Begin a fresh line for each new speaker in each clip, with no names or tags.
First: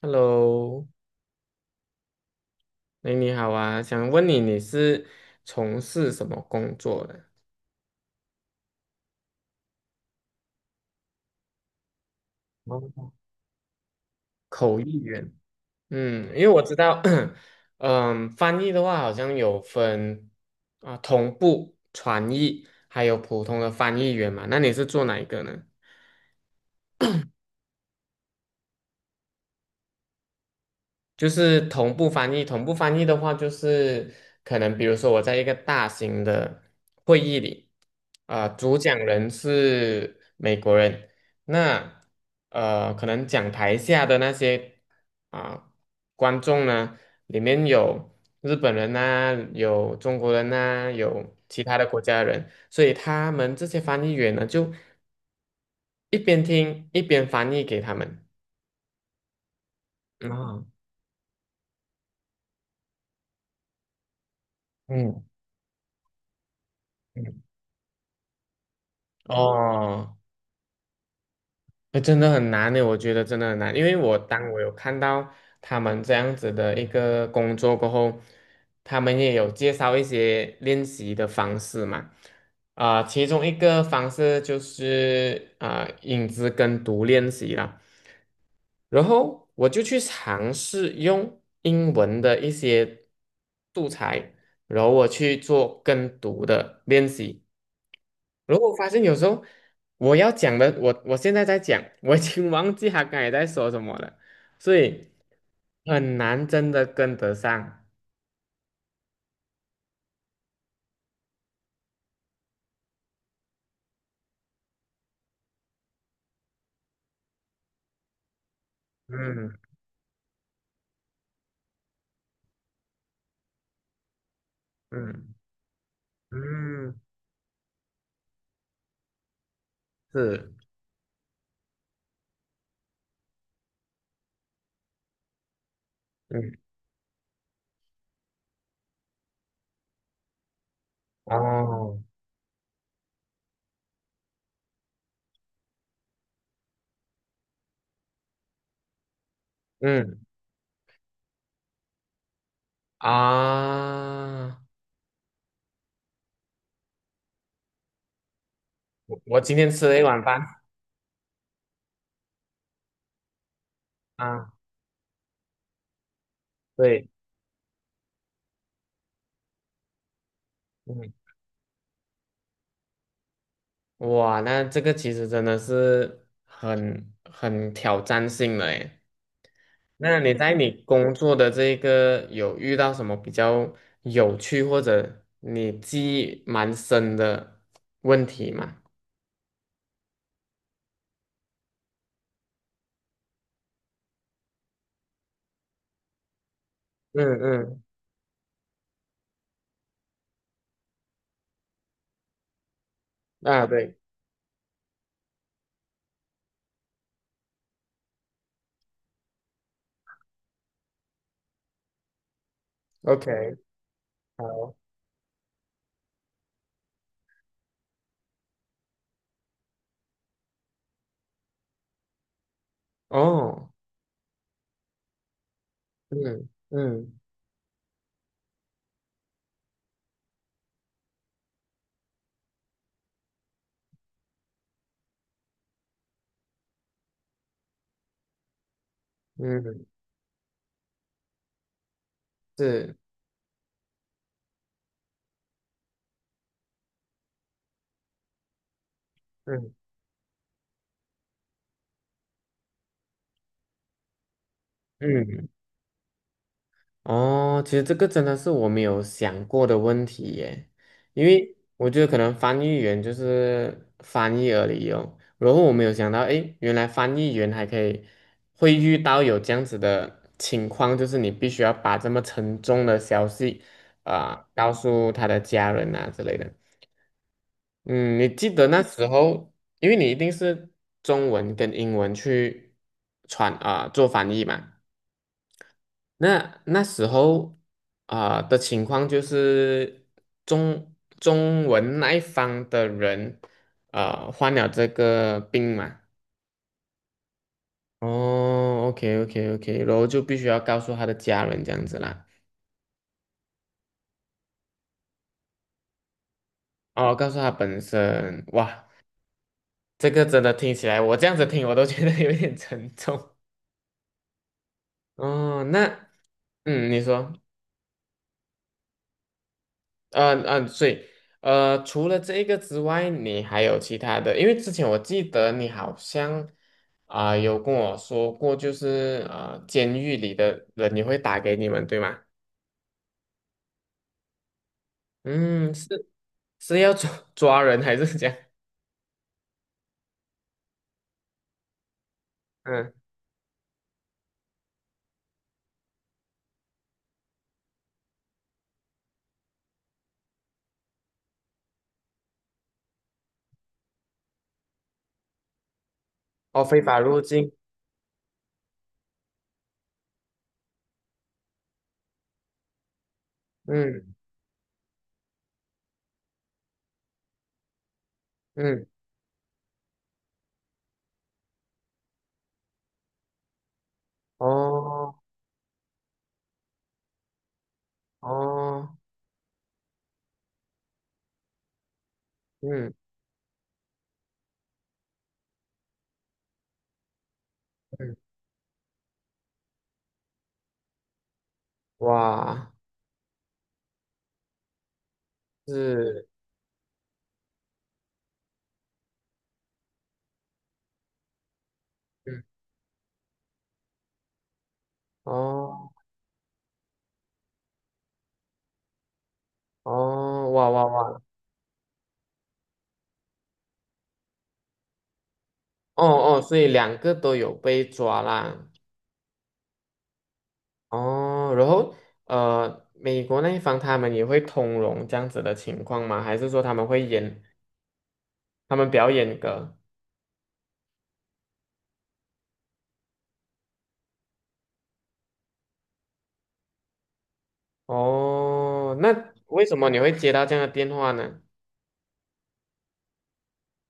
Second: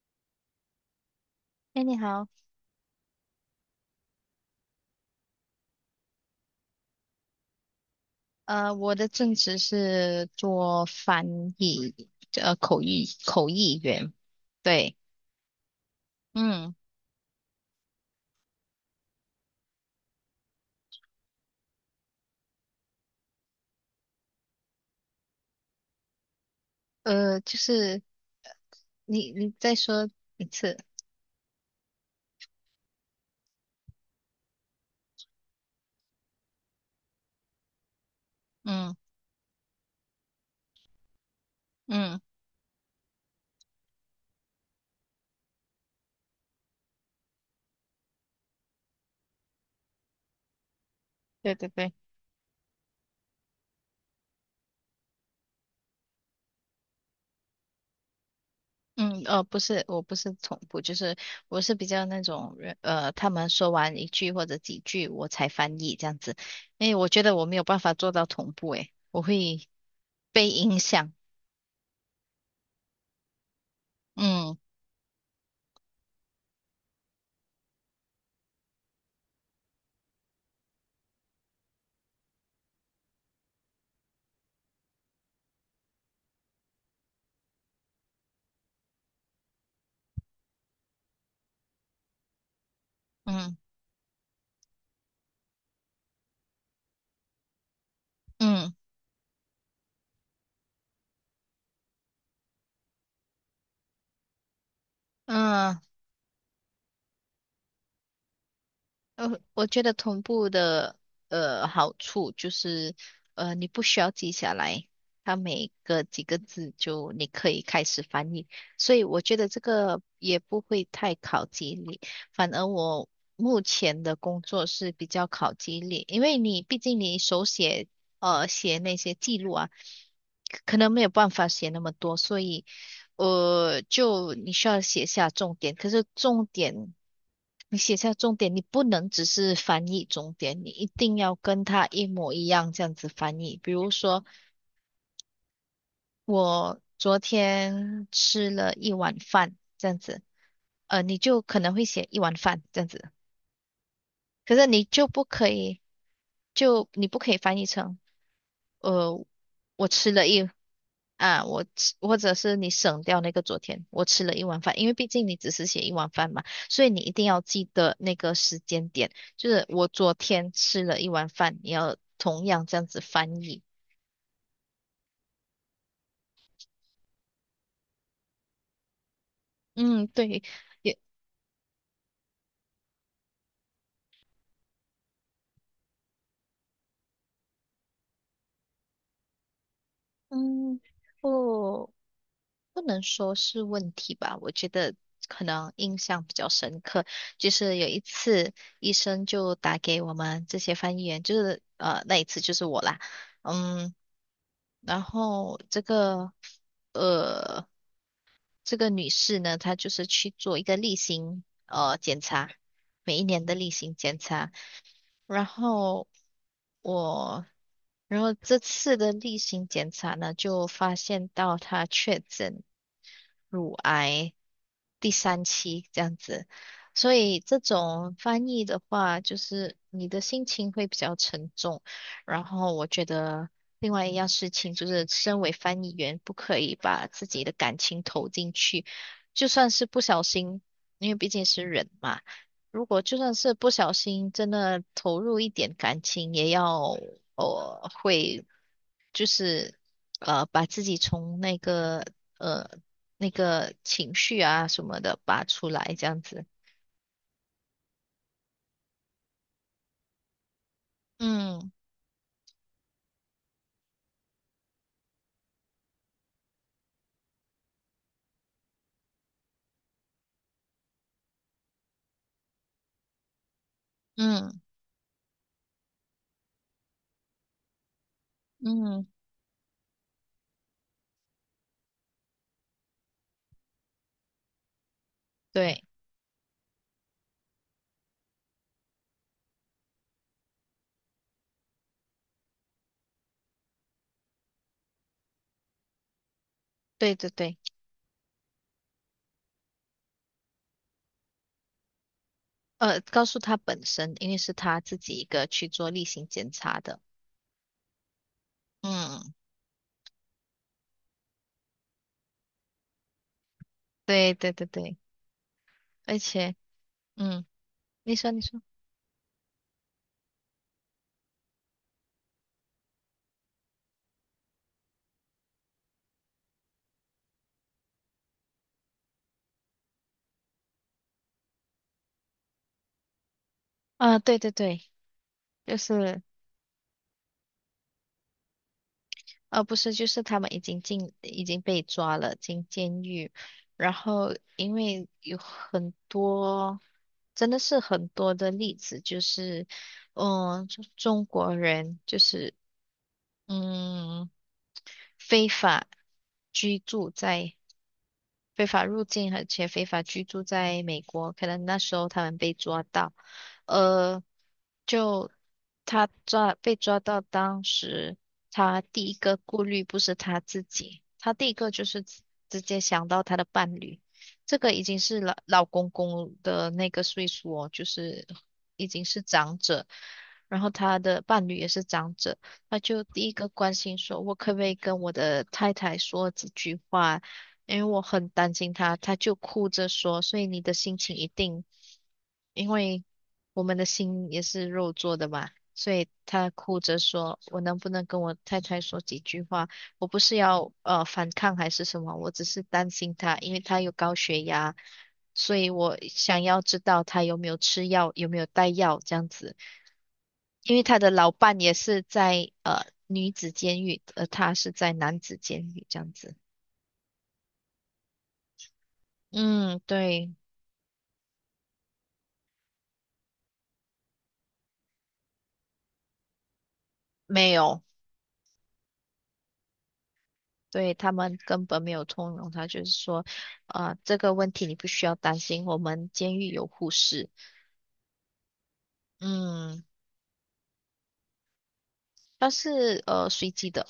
Hello，
哎，你好。
哎，你好啊。想问你，你是从事什么工作的？
我的正职是做翻译，口译
哦，
员。
口
对。
译员。嗯，因为我
嗯。
知道，翻译的话好像有分啊，同步传译，还有普通的翻译员嘛。那你是做哪一个呢？
就是你再说一次。
就是同步翻译，同步翻译的话，就是可能比如说我在一个大型的会议里，啊、主
嗯
讲人是美国人。那
嗯。
可能讲台下的那些啊、观众呢，里面有日本人呐、有中国人呐、有
对
其
对
他的
对。
国家的人，所以他们这些翻译员呢，就一边听一边翻译给他们。
嗯。不是，我不是同
啊，
步，就是我是比较那种人，他们说完一句或者几句，
嗯
我才翻译这样子，因为我觉得
嗯。
我没有办法做到同步。诶，我会
哦。
被影响。
哎，真的很难呢，我觉得真的很难，因为我当
嗯
我有看到他们这样子的一个工作过后，他们也有介绍一些练习的方式嘛，啊、其中一个方式就是啊、影子跟读练习啦，然后我就去尝试用英文的一些
嗯
素材，然后我去做跟读的练习。如果
嗯
发现有时候我要讲的，我现在在讲，我已经忘记他刚才在说什么了，所以
嗯。
很难真的跟得上。
我觉得同步的好处就是，你不需要记下来，它每个几个字就你可以开始翻译，所以我觉得
嗯
这个也不会太考记忆力，反而我目前的工作是比较
嗯
考记忆力，因为你毕竟
嗯，
你手写写那些记录啊，
是，
可能没有办法写那么多，所以。就你需要写下重点，可是重
嗯
点，你写下重点，你不能只是翻译重点，你一定要跟他
哦，
一模一样这样子翻译。比如说，我昨天吃了一碗饭，这样子。
嗯
你就可能会写一碗饭这样子。可
啊，
是你就不可以，就你不可以翻译成，
我
呃，
我今天吃
我
了一
吃
碗
了
饭
一啊，我吃，或者是你省掉那个昨天，我吃了一
啊。
碗饭，因为毕竟你只是写一碗饭嘛，所以你
对，
一定要记得那个时间点，就是我昨天吃了
嗯。
一碗饭，你要同样这样子翻译。
哇，那这个其实真的是很挑战性的诶。
嗯，
那你
对。
在你
也。
工作的这个有遇到什么比较有趣或者你记忆蛮深的问题吗？
嗯。哦。不能说是问题吧，我觉得可能印象比较深刻，
嗯
就是
嗯，
有一次医生就打给我们这些翻译员，就是那一次就是我啦。
啊
嗯，
对
然后这个呃这个女士呢，她就是去做一个例行检查，每一年的
，OK，
例行检查，
好，
然后我。然后这次的例行检查呢，就发现到她确诊
哦，
乳癌第三期这样子，
嗯嗯
所以这种翻译的话，就是你的心情会比较沉重。然后我觉得另外一样事情就是，身为翻译员，不可以把自己的感情投进去，就算
嗯，
是不小心，因为毕竟是人嘛。如
是，
果就算是不小心，真的投入一点感情，也要呃会就
嗯
是呃，把自己从那个呃那个情绪啊什么的拔
嗯。
出来，这样子。
哦，其实这个真的是我没有想过的问题耶，因为
嗯
我觉得可能翻译员就是翻译而已哦。然后我没有想到，诶，原来翻译员还可以会遇到有这样子的情况，就是你必须要把这么沉重的消息啊、
嗯
告诉他的家人啊之类的。嗯，你记得那时
嗯。
候，因为你一定是中文跟英文去传啊、做翻译嘛。
对
那那时候啊、的情况就是中中文那一方的人啊、患了这个病嘛。
对对对。
哦，OK OK OK，然后就必须要告诉他的家人这样子啦。
告诉他本身，因为是他自己一个去做例行检查的。
哦，告诉他本身，哇，
嗯，
这个真的听起来，我这样子听我都觉得有一点沉重。
对对对对。
哦，那
而且
嗯，你说。
嗯，你说。
嗯嗯，所以除了这个之外，你还有其他的？因为之前我记得你好像啊、有跟我说过，就是监狱里的人也会打给你们，对吗？
啊，对对对，
嗯，
就
是
是。
是要抓人还是怎样？
不是，就是他们已经进，已经被抓了，进
嗯，
监狱。然后，因为有很多，真的是很多的例子，就是，嗯，中国人就是，嗯，非法
哦，
居
非法
住
入境。
在非法入境而且非法居住在美国，可能那时候他们被抓到。
嗯
呃，就被抓到，当时他
嗯，
第一个顾虑不是他自己，他第一个就是直接想到他的伴侣，这个已经
哦
是老老公公的那个岁数哦，就是已
哦，
经是长者，然后他的伴侣也是长者。他
嗯
就第一个关心说，我可不可以跟我的太太说几句话？因为我
嗯，
很担心他，他就哭着说，所以你的心情一定，
哇，
因为我们的心也是肉做的嘛，所以
是，
他哭着说，我能不能跟我太太说几句话？我不是要反抗还是什么，我
嗯
只是担心他，因为他有高血压，所以
哦
我想要知道他有没有吃药，有没有带药这样子。
哦，哇
因为
哇
他的
哇，
老伴也是在女子监狱，而他是在男子监狱这
哦
样子。
哦，所以两个都有被抓啦。
嗯，对。
哦，然后美国那一方他们也会通融这样子的情况吗？还是说他们会严，
没有。
他们比较严格？
对，他们根本没有通融。他就是说、啊、这个问题你不需要担心，我们监狱有护士。
哦，那为什
嗯，
么你会接到这样的电话呢？
它是随机的。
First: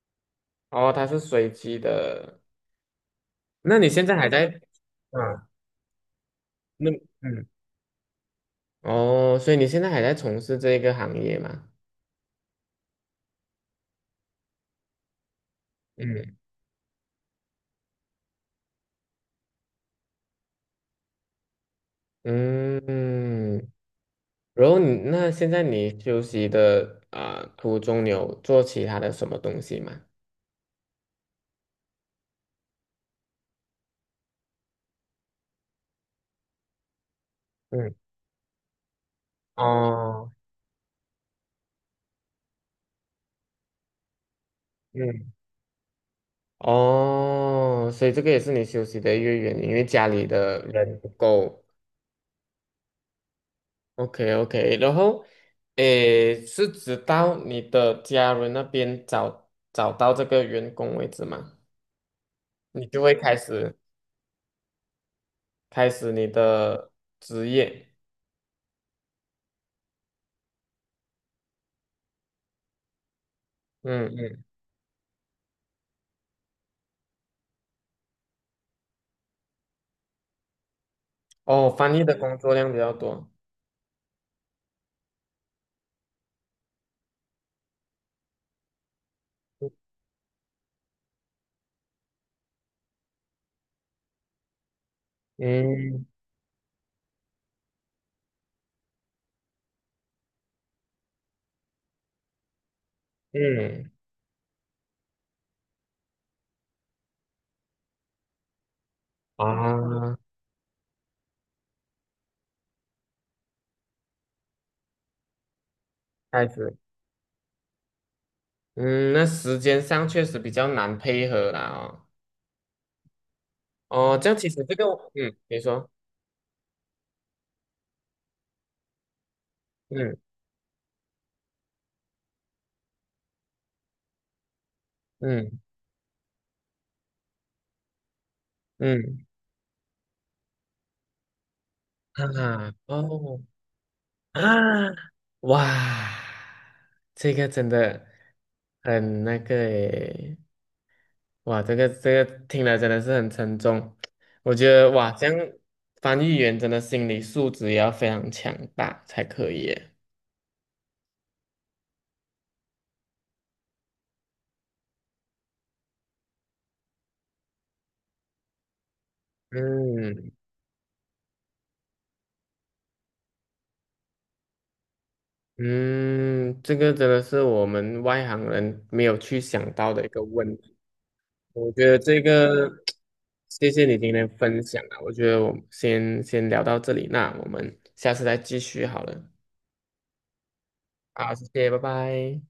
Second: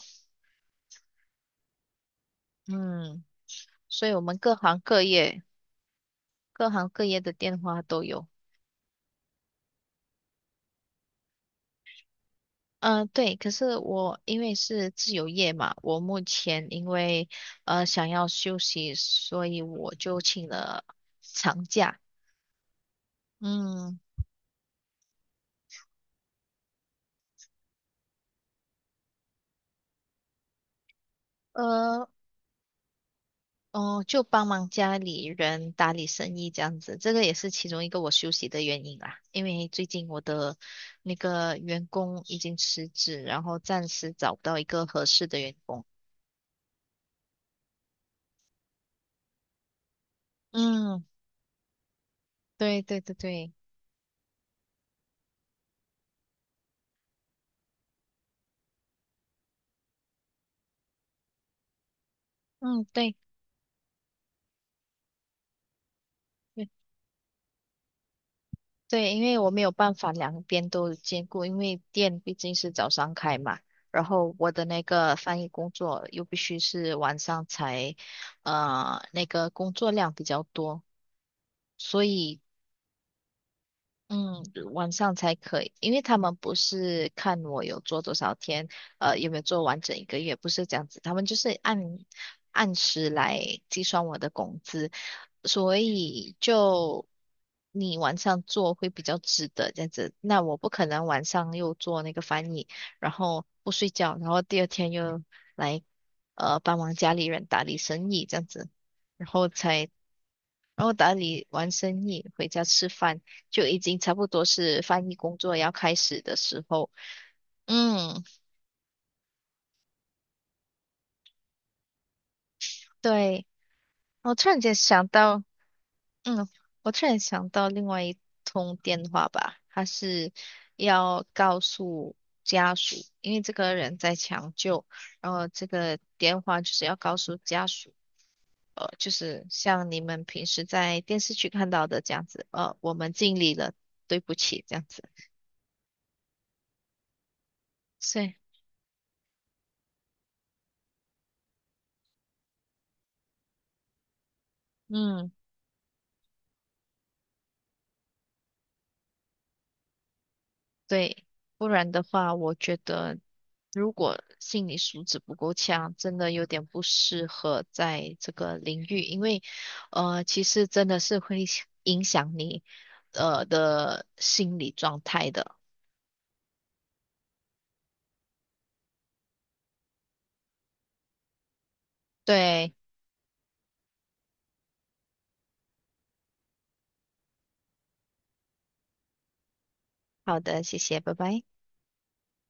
哦，它是随机的。
嗯，
那你现
所以
在
我
还
们
在 啊？
各行
那
各业的
嗯，
电话都有。
哦，所以你现在还在从事这个行业吗？
对，可是我因为是自由业嘛，我目
嗯
前因为想要休息，所以我就请了长假。
嗯，
嗯。
然后你那现在你休息的啊、途中，你有做其他的什么东西吗？
呃，哦，就帮忙家里人打理生意这样子，这个也是其中一
嗯，
个我休息的原因啦。因为最近我
哦，
的那个员工已经辞职，然后暂时找不到一个合适
嗯。
的员工。
哦，所以这个也是你休息的一个原因，因为家里的人
嗯，
不够。
对对对对。
OK OK，然后，诶，是直到你的家人那边找到这个员工为止嘛，
嗯，
你就会
对
开始你
对
的职业。
对，因为我没有办法两边都兼顾，因为店毕竟是早上开嘛，然
嗯
后
嗯，
我的那个翻译工作又必须是晚上才，那个工作量比较多。
哦，翻译
所
的工
以
作量比较多。
嗯，晚上才可以，因为他们不是看我有做多少天，有没有做完整一个月，不是这样子，他们就是按时来计算我的工资，所
嗯
以就你晚上做会比较值得这样子。那我不可能晚上又做那个翻译，然后不睡
嗯
觉，然后第二天又来帮忙家里人打理生意这样子，然后才
啊，
然后打理完生意，回家吃饭，就已经差不多是翻译工作要开始的
开
时
始。
候。嗯，
嗯，那时间上确实比较难配合啦哦。
对，
哦，这
我
样其
突然
实这
间
个，
想
嗯，
到。
你说。
嗯，我突然想到另外一通电话吧，他
嗯。
是要告诉家属，因为这个人在抢救，然后
嗯
这个电话就是要告诉家属。就
嗯
是像你们平时在电视剧看到的这样
哈
子，
哈
我们尽
哦
力了，对不
啊
起，这样子，
哇，这个真的
所以
很那个诶，哇，这个这个听了真的是很沉重。我觉得哇，这
嗯。
样翻译员真的心理素质也要非常强大才可以耶。
对，不然的话，我觉得如果心理素质不够强，真的有点不适合在这个领域，因为
嗯
其实真的是会影响你的心理状态的。
嗯，这个真的是我们外行人没有去想到的一个问我觉得这个。
对，
谢谢你今天分享啊，我觉得我们先聊到这里，那我们下次再继续好了。
好的，谢谢，拜
好，
拜。
谢谢，拜拜。